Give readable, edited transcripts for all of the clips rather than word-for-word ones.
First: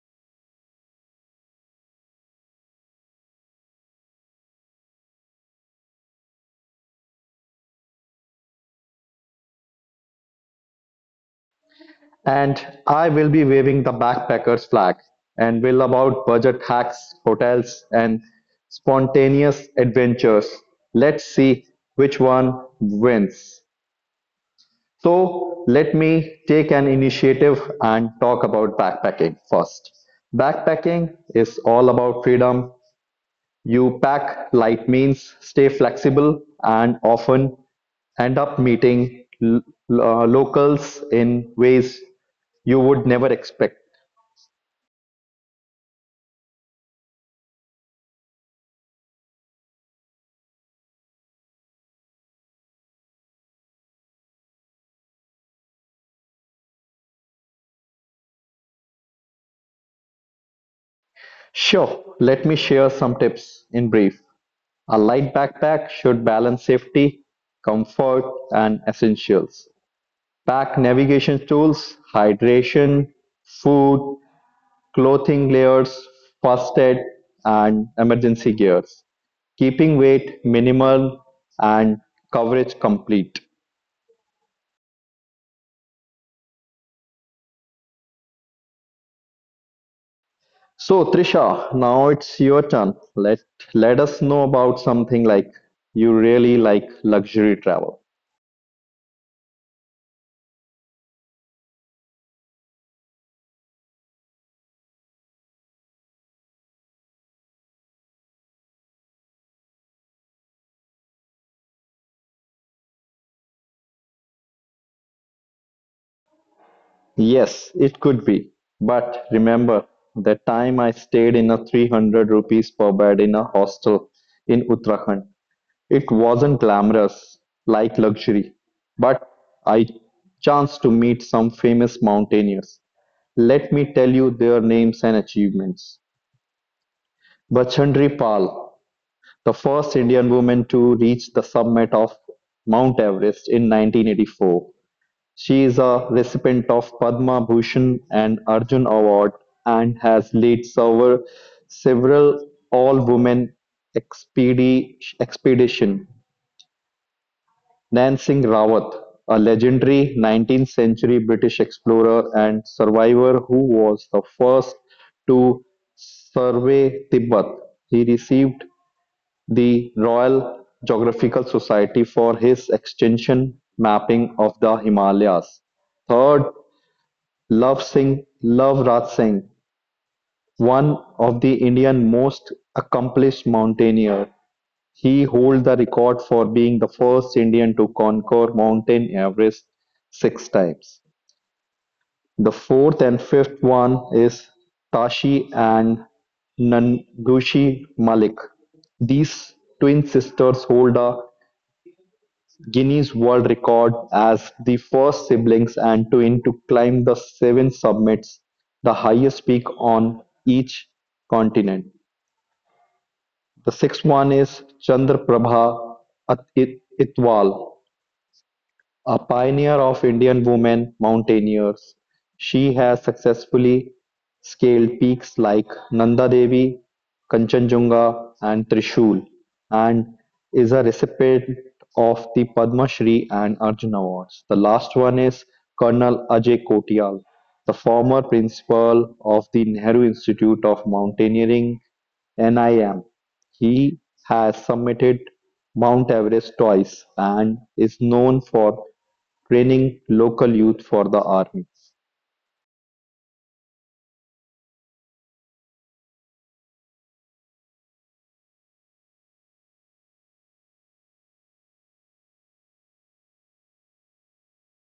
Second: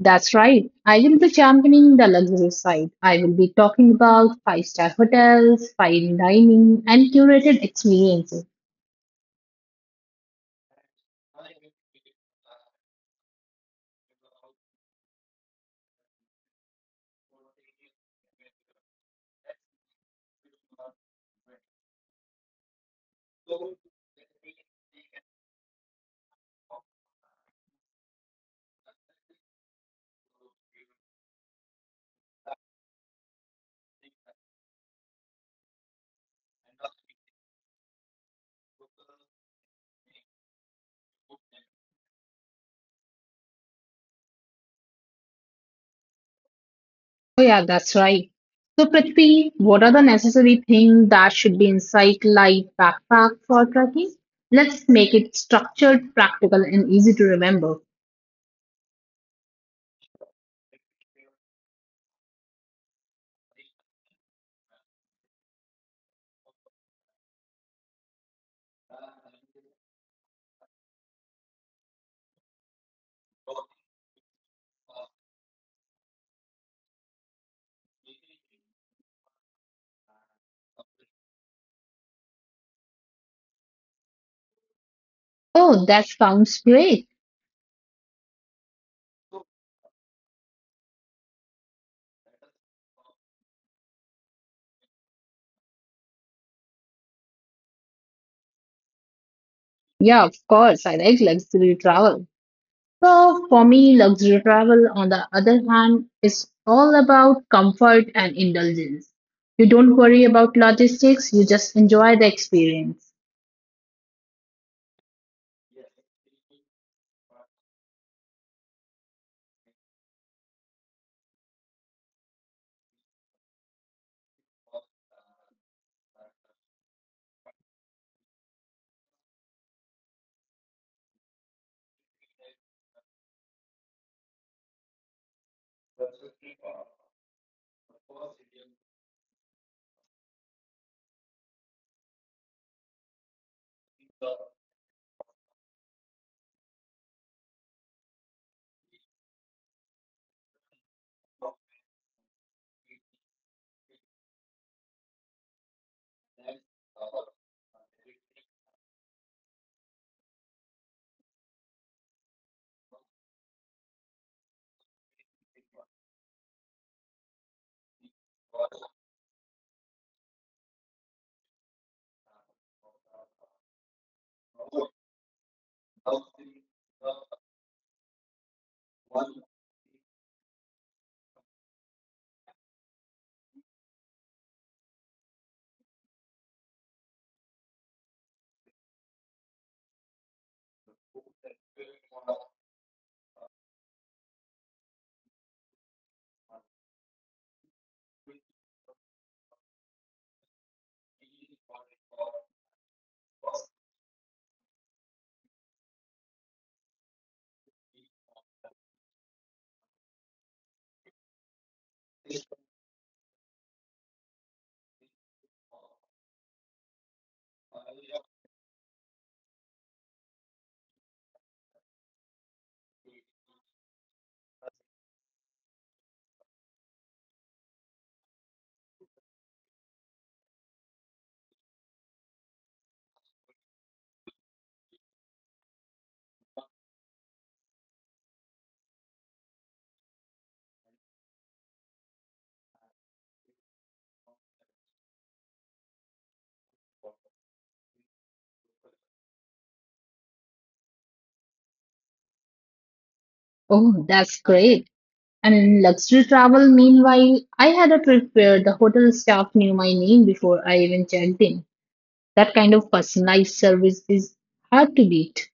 That's right. I will be championing the luxury side. I will be talking about five-star hotels, fine dining, and curated experiences. And I will be waving the backpackers flag and will about budget hacks, hotels and spontaneous adventures. Let's see which one wins. So let me take an initiative and talk about backpacking first. Backpacking is all about freedom. You pack light means stay flexible and often end up meeting locals in ways you would never expect. Oh, yeah, that's right. So, Prithvi, what are the necessary things that should be inside light backpack for trekking? Let's make it structured, practical, and easy to remember. Sure, let me share some tips in brief. A light backpack should balance safety, comfort, and essentials. Pack navigation tools, hydration, food, clothing layers, first aid, and emergency gears, keeping weight minimal and coverage complete. Oh, that sounds great. So Trisha, now it's your turn. Let us know about something like you really like luxury travel. Yeah, of course. I like luxury travel. So for me, luxury travel, on the other hand, is all about comfort and indulgence. You don't worry about logistics, you just enjoy the experience. Yes, it could be. But remember the time I stayed in a 300 rupees per bed in a hostel in Uttarakhand. It wasn't glamorous, like luxury, but I chanced to meet some famous mountaineers. Let me tell you their names and achievements. Bachandri Pal, the first Indian woman to reach the summit of Mount Everest in 1984. She is a recipient of Padma Bhushan and Arjun Award and has led several, all-women expedition. Nan Singh Rawat, a legendary 19th-century British explorer and survivor who was the first to survey Tibet, he received the Royal Geographical Society for his extension mapping of the Himalayas. Third, Love Raj Singh, one of the Indian most accomplished mountaineer, he holds the record for being the first Indian to conquer Mountain Everest six times. The fourth and fifth one is Tashi and Nangushi Malik. These twin sisters hold a Guinness World Record as the first siblings and twin to climb the seven summits, the highest peak on each continent. The sixth one is Chandraprabha At- Itwal. A pioneer of Indian women mountaineers, she has successfully scaled peaks like Nanda Devi, Kanchenjunga, and Trishul, and is a recipient of the Padma Shri and Arjuna Awards. The last one is Colonel Ajay Kotial, the former principal of the Nehru Institute of Mountaineering, NIM, he has summited Mount Everest twice and is known for training local youth for the army. Oh, that's great. And in luxury travel, meanwhile, I had a trip where the hotel staff knew my name before I even checked in. That kind of personalized service is hard to beat.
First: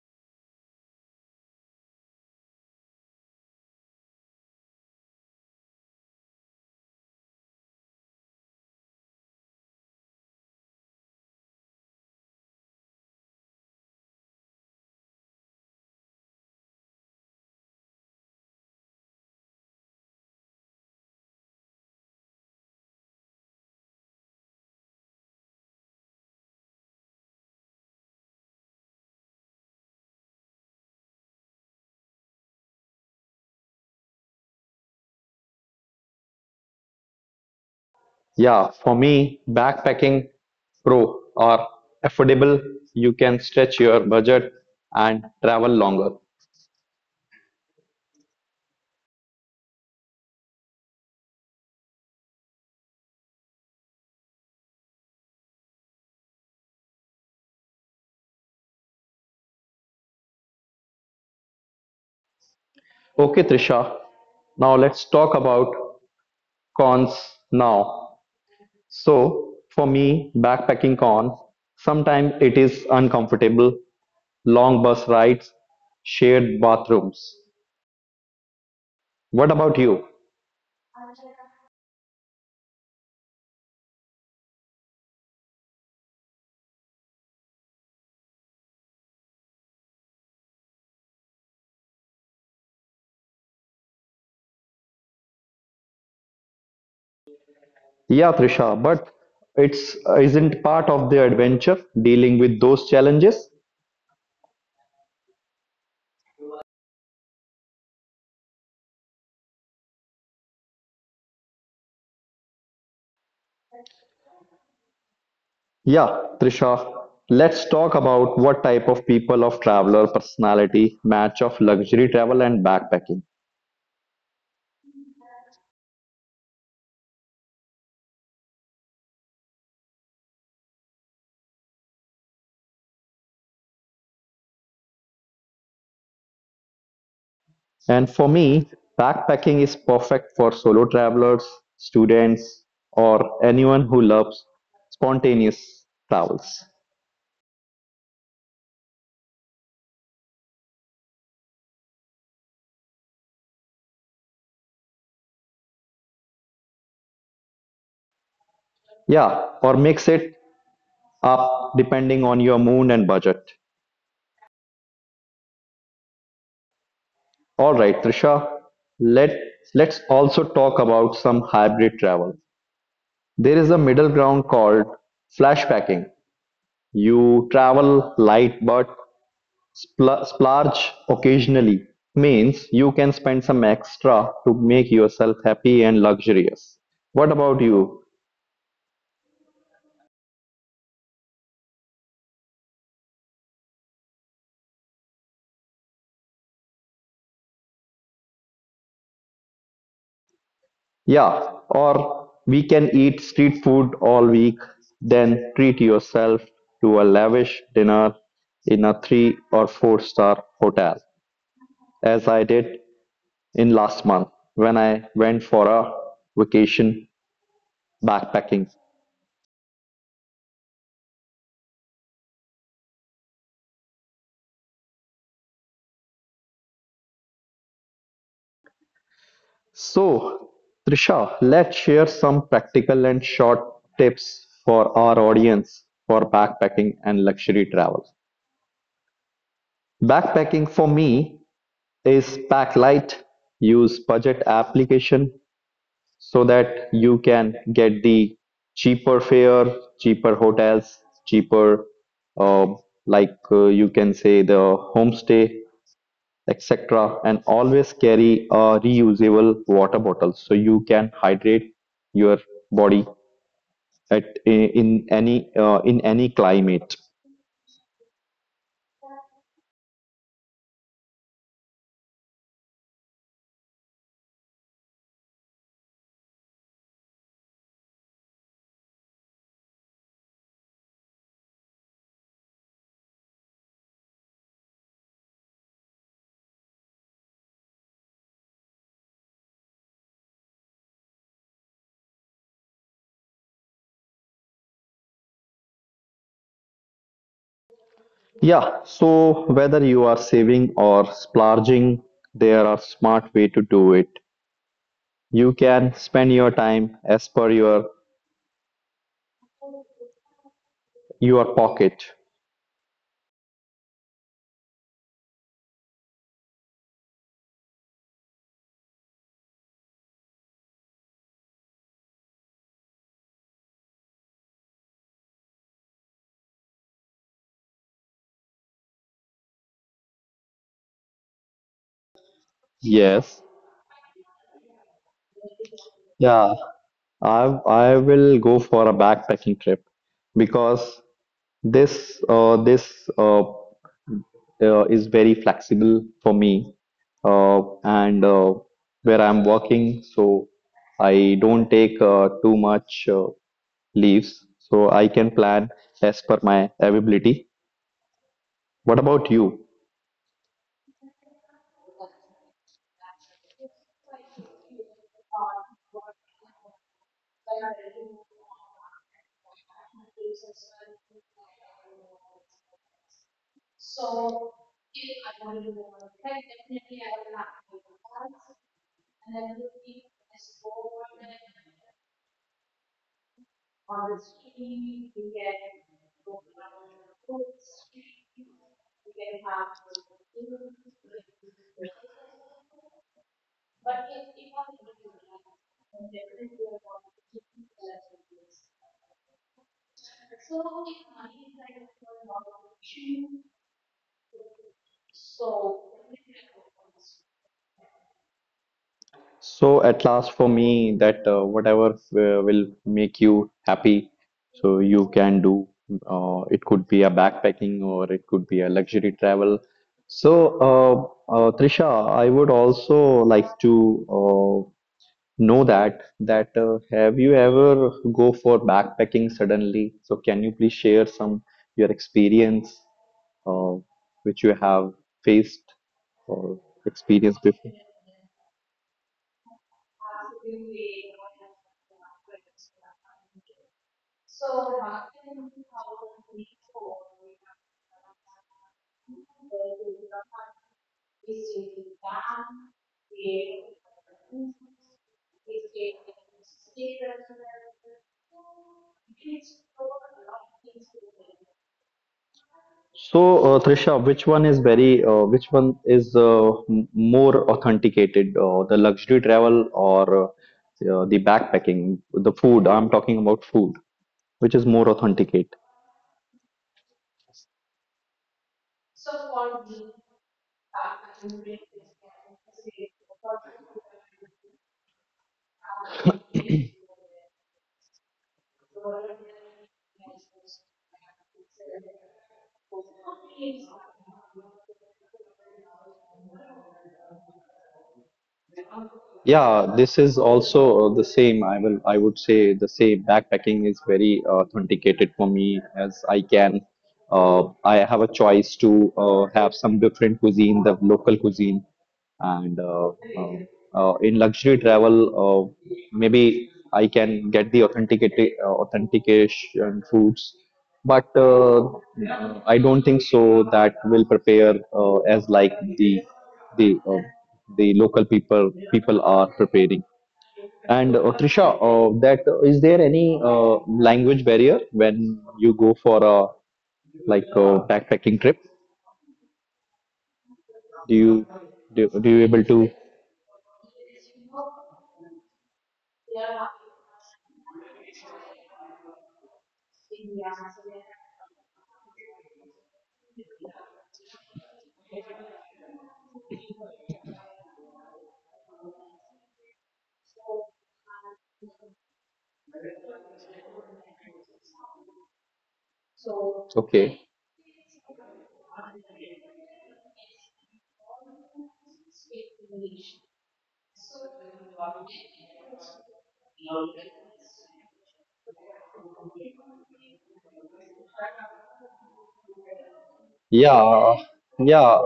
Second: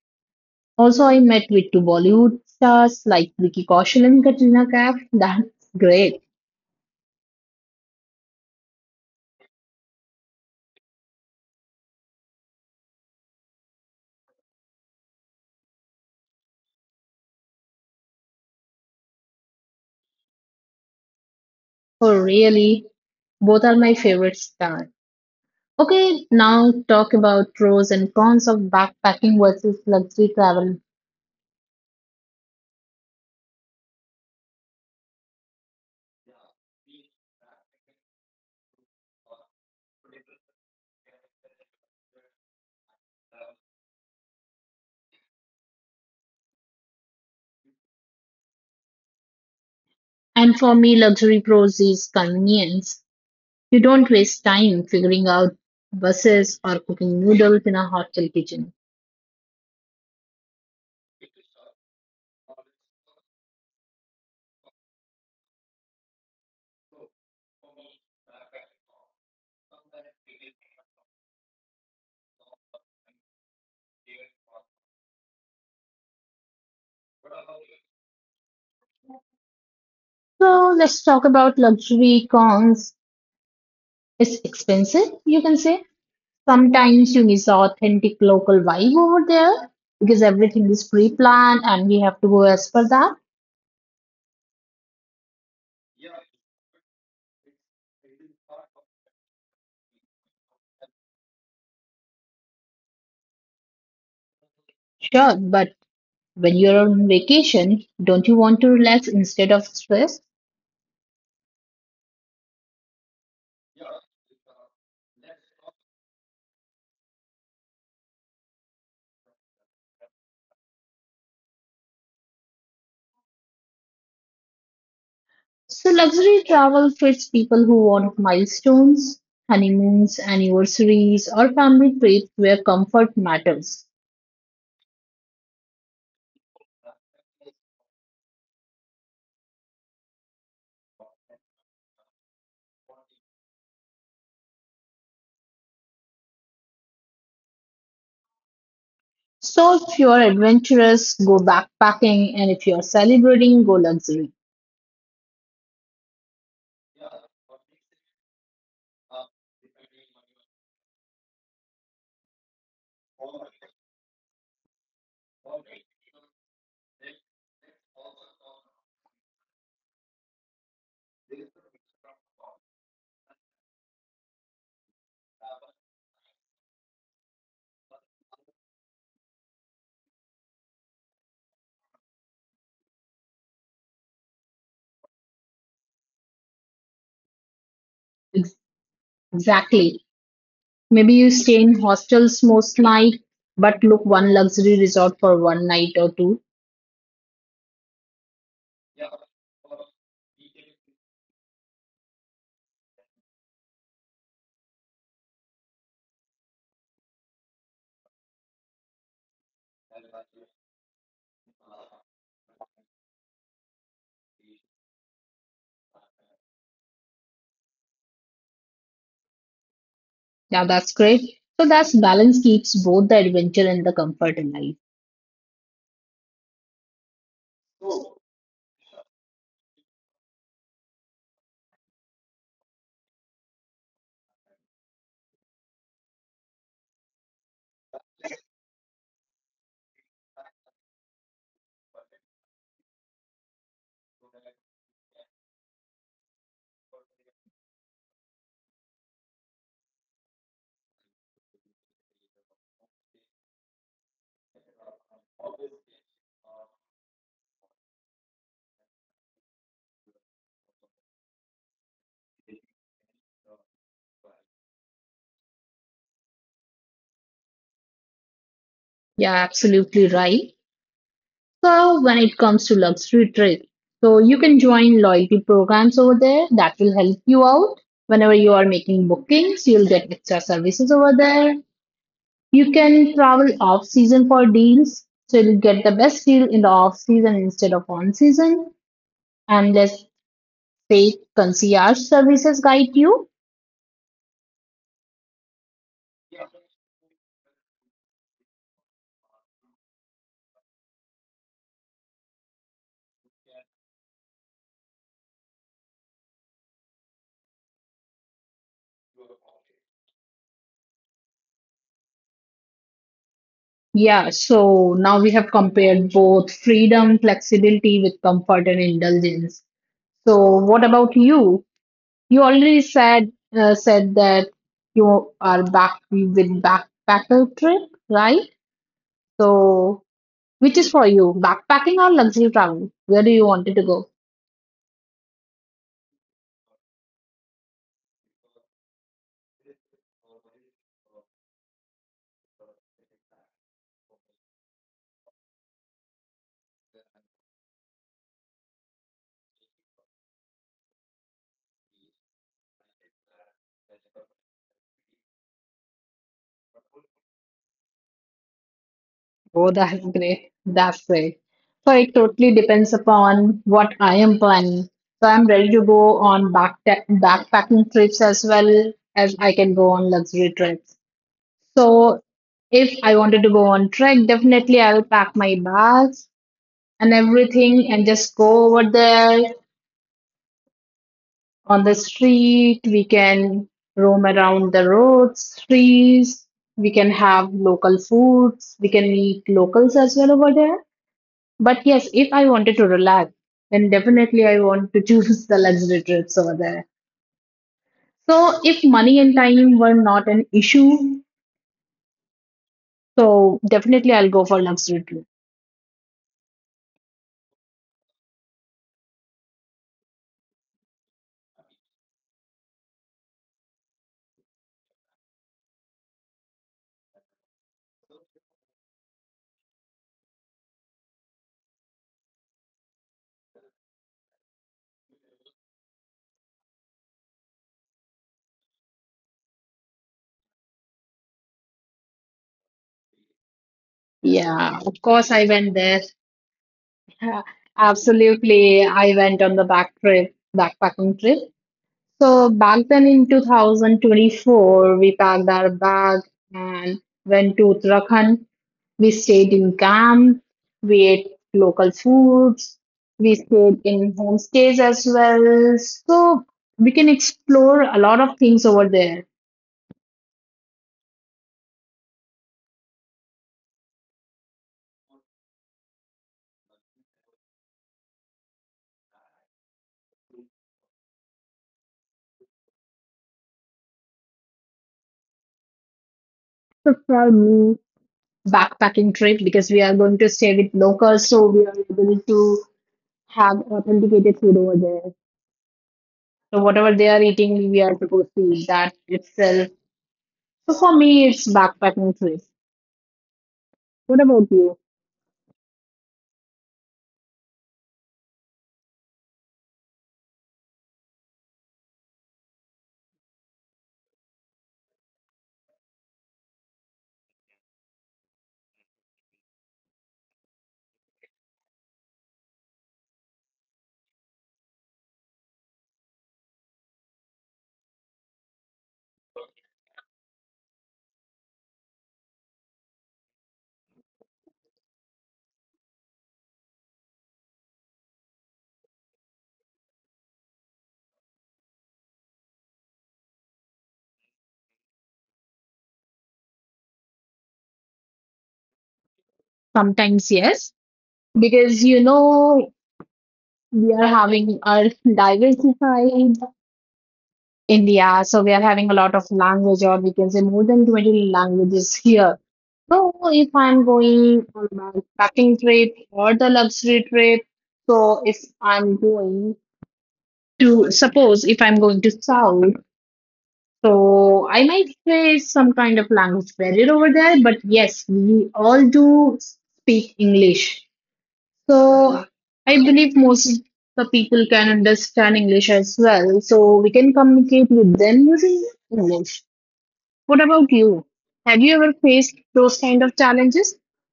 Also, I met with two Bollywood stars like Vicky Kaushal and Katrina Kaif. That's great. Oh, really? Both are my favorite style. Okay, now talk about pros and cons of backpacking versus luxury travel. Yeah, for me, backpacking pro or affordable, you can stretch your budget and travel longer. And for me, luxury pros is convenience. You don't waste time figuring out buses or cooking noodles in a hotel kitchen. Okay, Trisha, now let's talk about cons now. So, for me, backpacking cons, sometimes it is uncomfortable, long bus rides, shared bathrooms. What about you? So let's talk about luxury cons. It's expensive, you can say. Sometimes you miss authentic local vibe over there because everything is pre-planned and we have to go as per that. Yeah, Trisha, but it's isn't part of the adventure dealing with those challenges? Sure, but when you're on vacation, don't you want to relax instead of stress? Yeah, Trisha, let's talk about what type of people of traveler personality match of luxury travel and backpacking. So, luxury travel fits people who want milestones, honeymoons, anniversaries, or family trips where comfort matters. And for me, backpacking is perfect for solo travelers, students, or anyone who loves spontaneous travels. So, if you're adventurous, go backpacking, and if you're celebrating, go luxury. Yeah, or mix it up depending on your mood and budget. Alright, Trisha, let, let's also talk about some hybrid travel. There is a middle ground called flashpacking. You travel light but splurge occasionally, means you can spend some extra to make yourself happy and luxurious. What about you? Ex- Exactly. Maybe you stay in hostels most night, but look one luxury resort for one night or two. Yeah, or we can eat street food all week, then treat yourself to a lavish dinner in a three or four-star hotel, as I did in last month when I went for a vacation backpacking. Yeah, that's great. So that's balance keeps both the adventure and the comfort alive. So, Trisha, let's share some practical and short tips for our audience for backpacking and luxury travel. Backpacking for me is pack light, use budget application so that you can get the cheaper fare, cheaper hotels, cheaper um, you can say the homestay etc. And always carry a reusable water bottle so you can hydrate your body at in any climate. Yeah, absolutely right. So when it comes to luxury trips, so you can join loyalty programs over there that will help you out. Whenever you are making bookings, you'll get extra services over there. You can travel off season for deals, so you'll get the best deal in the off season instead of on season. And let's say concierge services guide you. Yeah, so whether you are saving or splurging, there are smart way to do it. You can spend your time as per your pocket. Yeah, so now we have compared both freedom, flexibility with comfort and indulgence. So what about you? You already said that you are back with backpacker trip, right? So, which is for you, backpacking or luxury travel? Yes. Where do you wanted to go? Yeah, I will go for a backpacking trip because this is very flexible for me and where I'm working, so I don't take too much leaves, so I can plan as per my availability. What about you? Oh, that's great. That's great. So it totally depends upon what I am planning. So I'm ready to go on backpacking trips as well as I can go on luxury trips. So if I wanted to go on trek, definitely I will pack my bags and everything and just go over there on the street. We can roam around the roads, trees. We can have local foods. We can meet locals as well over there. But yes, if I wanted to relax, then definitely I want to choose the luxury trips over there. So if money and time were not an issue, so definitely I'll go for luxury trip. So at last for me that whatever will make you happy, so you can do. It could be a backpacking or it could be a luxury travel. So Trisha, I would also like to know that have you ever go for backpacking suddenly? So can you please share some your experience uh, which you have Yeah, of course I faced went there. or experienced before? Absolutely, I went on the backpacking trip. So back then in 2024, we packed our bag and went to Uttarakhand. We stayed in camp, we ate local foods, we stayed in homestays as well. So we can explore a lot of things over there. So, Trisha, which one is m- more authenticated, the luxury travel or the backpacking, the food? I'm talking about food. Which is more authenticated? So for me, backpacking trip because we are going to stay with locals, so we are able to have authenticated food over there. So whatever they are eating, we are supposed to eat that itself. So for me, it's backpacking trip. What about you? Yeah, this is also the same. I would say the same. Backpacking is very authenticated for me as I can. I have a choice to have some different cuisine, the local cuisine, and uh, in luxury travel, uh, maybe I can get the authenticated authentication foods, but I don't think so that will prepare as like the the local people are preparing. And Trisha, that is there any language barrier when you go for a like a backpacking trip? Do Sometimes you yes, do you able because to? you know we are having our diversified India, so we are having a lot of language, or we can say more than 20 languages here. So if I'm going on a backpacking trip or the luxury trip, so if I'm going to suppose if I'm going to South. So I might say it's some kind of Okay. language barrier over there, but yes, we all do speak English. So I believe most of the people can understand English as well. So we can communicate with them using English. What about you? Have you ever faced those kind of yeah challenges? yeah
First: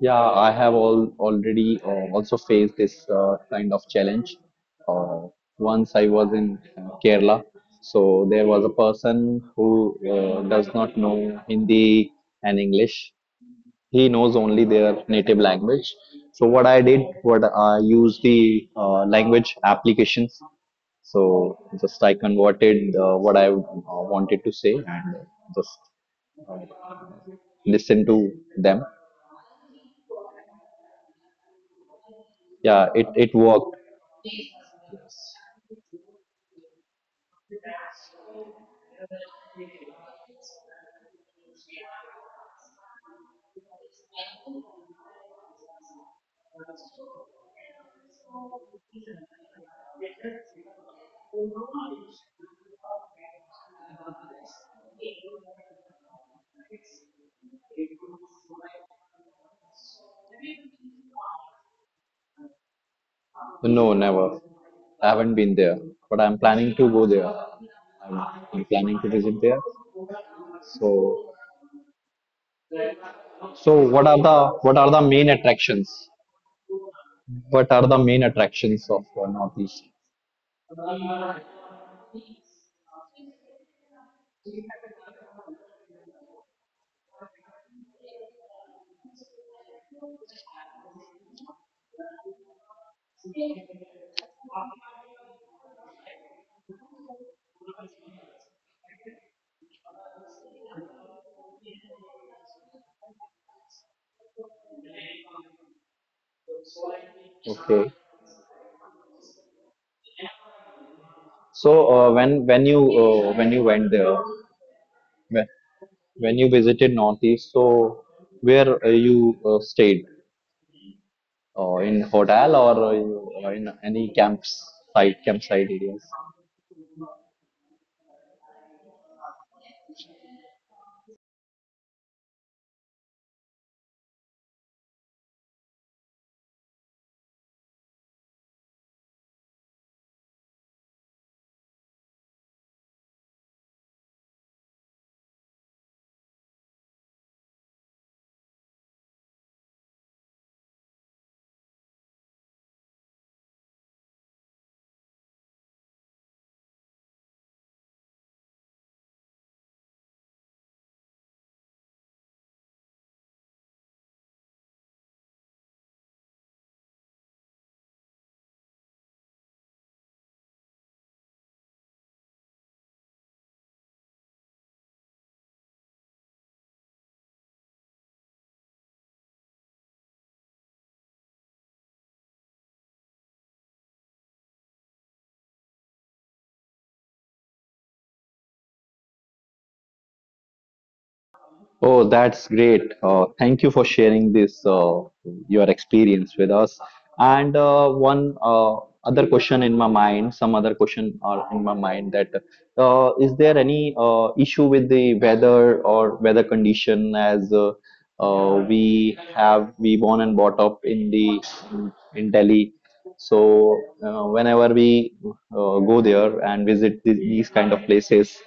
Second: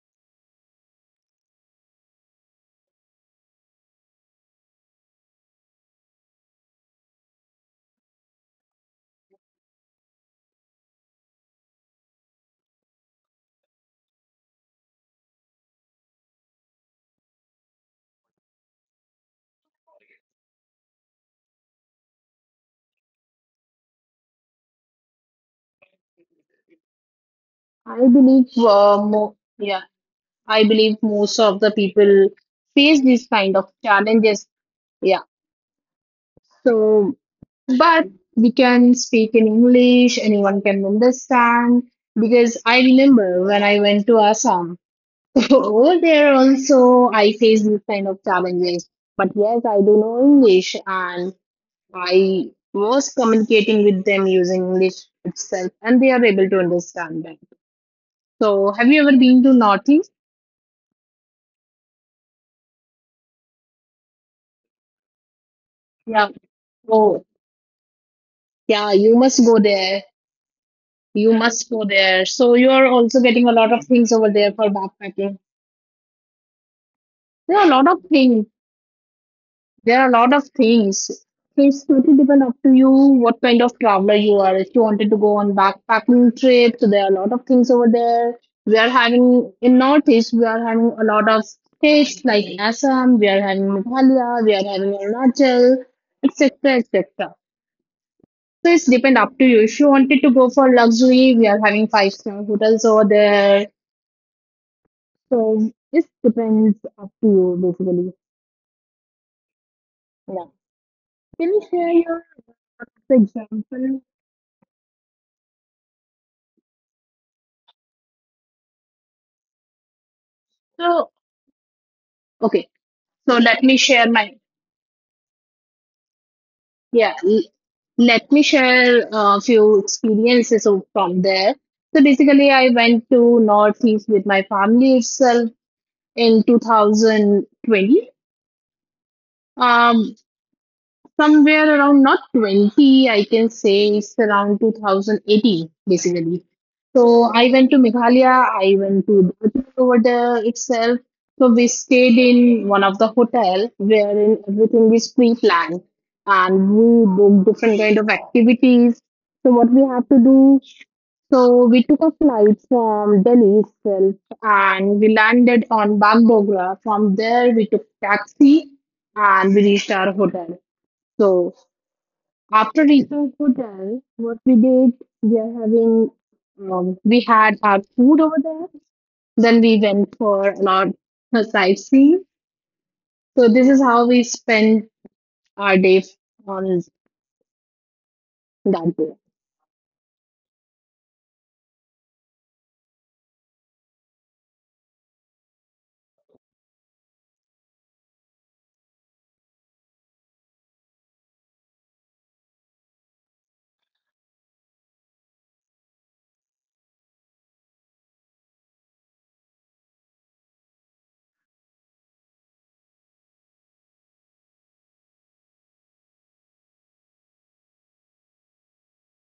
yeah, I have all already also faced this kind of challenge. Uh, Once I was in Kerala, so there was a person who does not know Hindi and English. He knows only their native language. What I used the language applications. So just I converted what I wanted to say and just uh, listen to I them. believe mo yeah, I believe most of the people Yeah, it face worked. these kind of challenges. Yeah. So, but we can speak in English, anyone can understand. Because I remember when I went to Assam, over there also I faced these kind of challenges. But yes, I do know English and I was communicating with them using English itself, and they are able to understand that. So, have you ever been to Northeast? No, never. I haven't been there, but I'm Yeah. planning to go there. Oh, I'm planning to yeah, visit you there. must go there. So, You must go there. So, you are also so, getting a what are lot of the things over there for main backpacking. attractions? What are the main There are a lot of attractions of things. Northeast? There are a lot of things. So it's totally depend up to you what kind of traveler you are. If you wanted to go on backpacking trip, so there are a lot of things over there. We are having in Northeast, we are having a lot of states like Assam, we are having Meghalaya, we are having Arunachal, etc., etc. So it's depend up to you. If you wanted to go for luxury, we are having five-star hotels over there. So it depends up to you basically. Okay. Yeah. Can you share your So example? When you went there, when, when you visited Northeast, so where you stayed? So, Oh, okay. in hotel So let or me share in any camps site campsite areas? yeah. l- Let me share a few experiences of, from there. So basically, I went to Northeast with my family itself in 2020. Um, Somewhere around not 20, I can say it's around 2018, basically. So I went to Meghalaya, I went to Darjeeling over there itself. So we stayed in one of the hotel wherein everything is pre-planned and we did different kind of activities. So what we had to do, so we took a flight from Delhi itself and we landed on Bagdogra. From there we took taxi and we reached our hotel. So after reaching hotel, what we did, we are having, we had our food over there. Then we went for a lot of sightseeing. So this is how we spent our day on that day. Oh, that's great. Thank you for sharing this, your experience with us. And one other question in my mind, some other question are in my mind that is there any issue with the weather or weather condition as we have we born and brought up in the in Delhi. So whenever we go there and visit these kind of places,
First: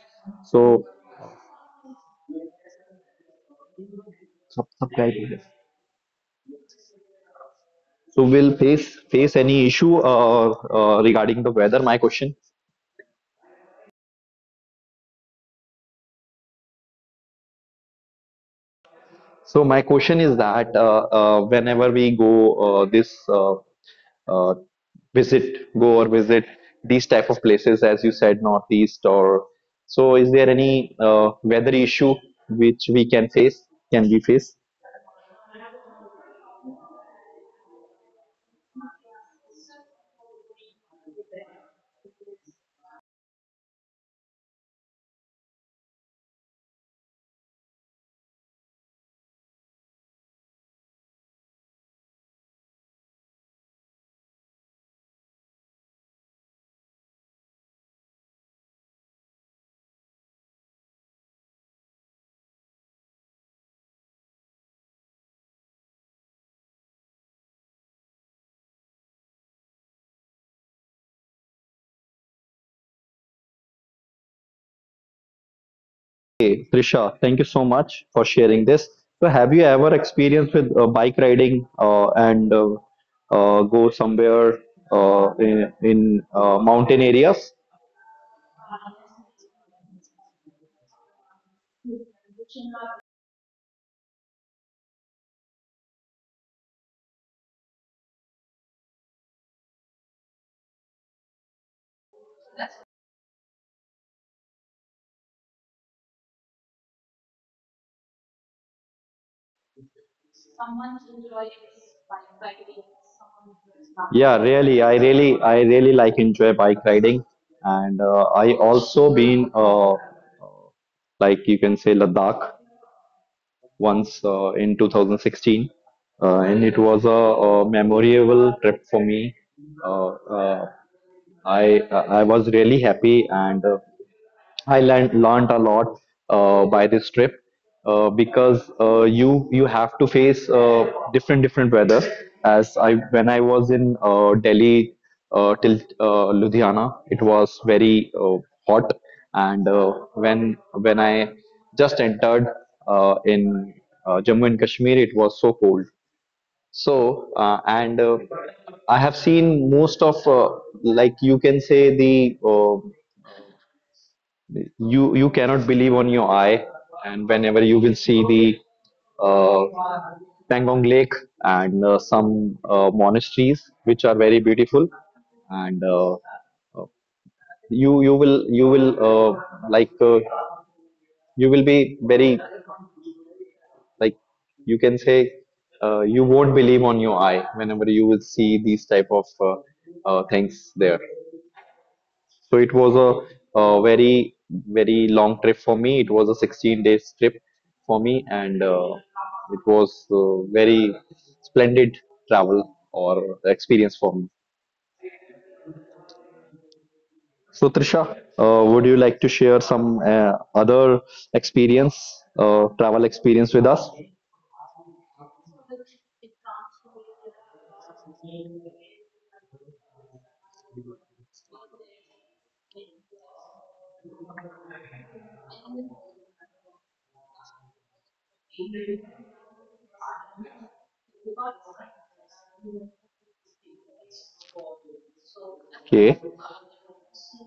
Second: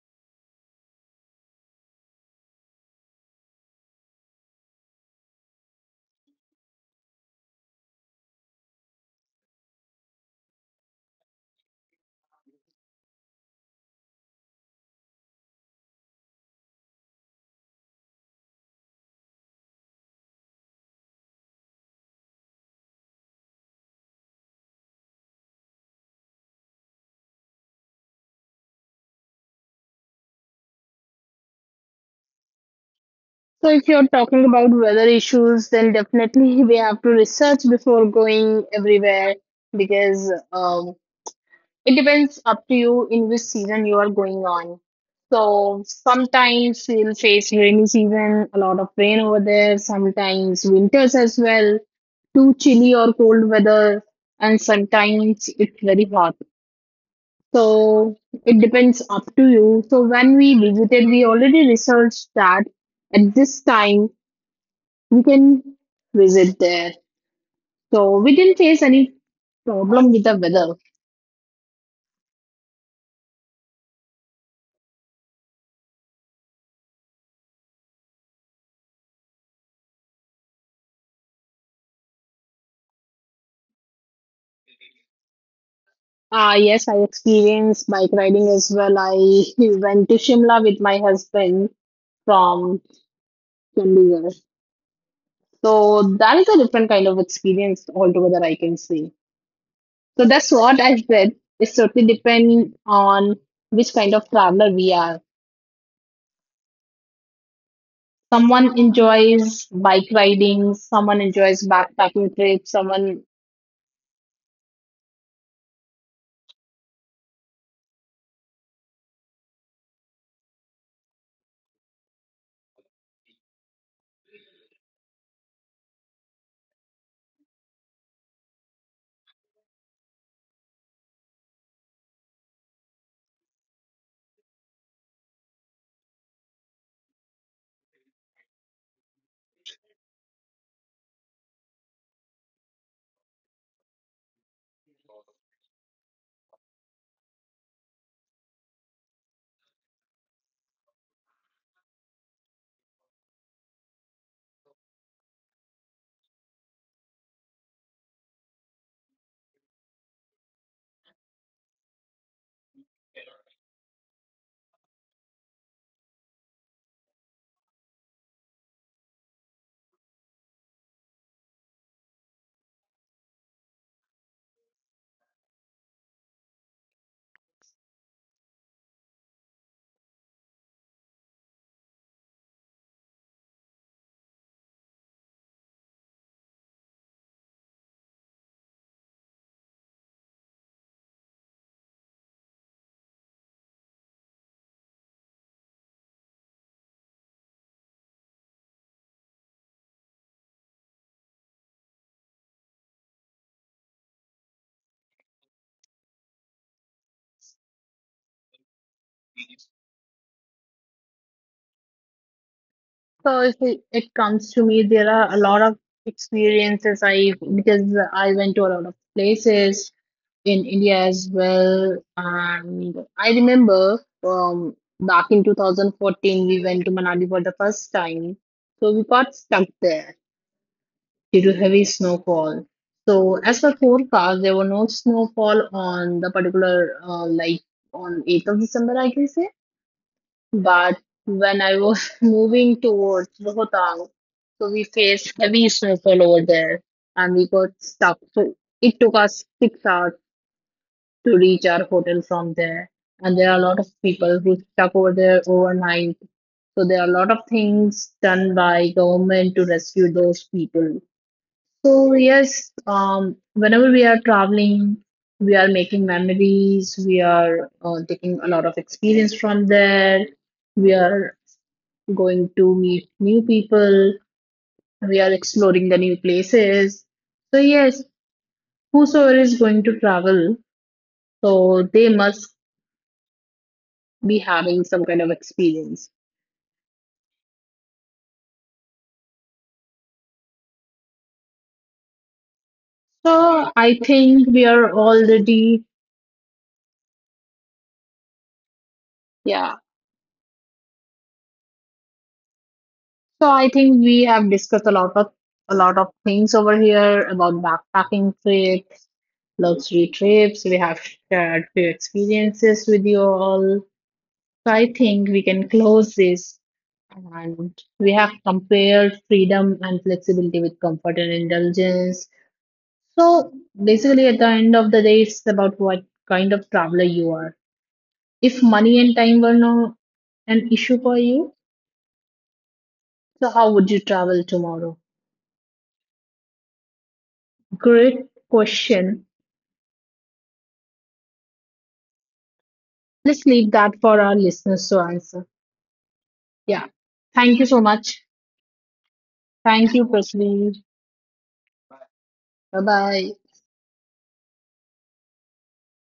so subtitle. So we'll face any issue regarding the weather. My question. So my question is that whenever we go this uh, visit, go or visit these type of places, as you said, northeast or so, is there any weather issue which we can face? So if you're Can we talking face? about weather issues, then definitely we have to research before going everywhere because it depends up to you in which season you are going on. So sometimes we'll face rainy season, a lot of rain over there, sometimes winters as well, too chilly or cold weather, and sometimes it's very hot. So it depends up to you. So when we visited, we already researched that at this time we can visit there. So we didn't face any problem with the weather. Hey, Trisha, thank you so much for sharing this. So, have you ever experienced with bike riding and go somewhere in Ah, yes, I mountain areas? experienced bike riding as well. I went to Shimla with my husband from Chandigarh. So that is a different kind of experience altogether, I can say. So that's what I said. It's totally depend on which kind of traveler we are. Someone enjoys bike riding, someone enjoys backpacking trips, someone. Yeah, I really like enjoy bike riding, and I also been like you can say Ladakh, once in 2016, and it was a memorable trip for me. Uh, uh, I was really happy, and I learned a lot by this trip because you you have to face different different weather. As I when I was in Delhi till Ludhiana, it was very hot, and when I just entered in Jammu and Kashmir, it was so cold. So and I have seen most of like you can say the you you cannot believe on your eye and whenever you will see the uh, Pangong Lake and some monasteries which are very beautiful and uh, you will like you will be very like you can say you won't believe on your eye whenever you will see these type of things there. So it was a very, very long trip for me. It was a 16 days trip for me, and it was very splendid travel or experience for me. So Trisha, would you like to share some other experience, travel So if experience it, with us? it comes to me, there are a lot of experiences I because I went to a lot of places in India as well. And I remember back in 2014, we went to Manali for the first time. So we got stuck there due to heavy snowfall. So as per forecast, there were no snowfall on the particular, like on 8th of December, I can say. But when I was moving towards Rohtang, so we faced heavy snowfall over there and we got stuck. So it took us 6 hours to reach our hotel from there. And there are a lot of people who stuck over there overnight. So there are a lot of things done by government to rescue those people. So yes, whenever we are traveling, we are making memories. We are taking a lot of experience from there. We are going to meet new people. We are exploring the new places. So yes, whosoever is going to travel, so they must be having some kind of experience. So I think we are already, yeah. So I think we have discussed a lot of things over here about backpacking trips, luxury trips. We have shared few experiences with you all. So I think we can close this. And we have compared freedom and flexibility with comfort and indulgence. So basically, at the end of the day, it's about what kind of traveler you are. If money and time were not an issue for you, so how would you travel tomorrow? Great question. Let's leave that for our listeners to answer. Yeah. Thank you so much. Thank you, Prasvi. Bye bye.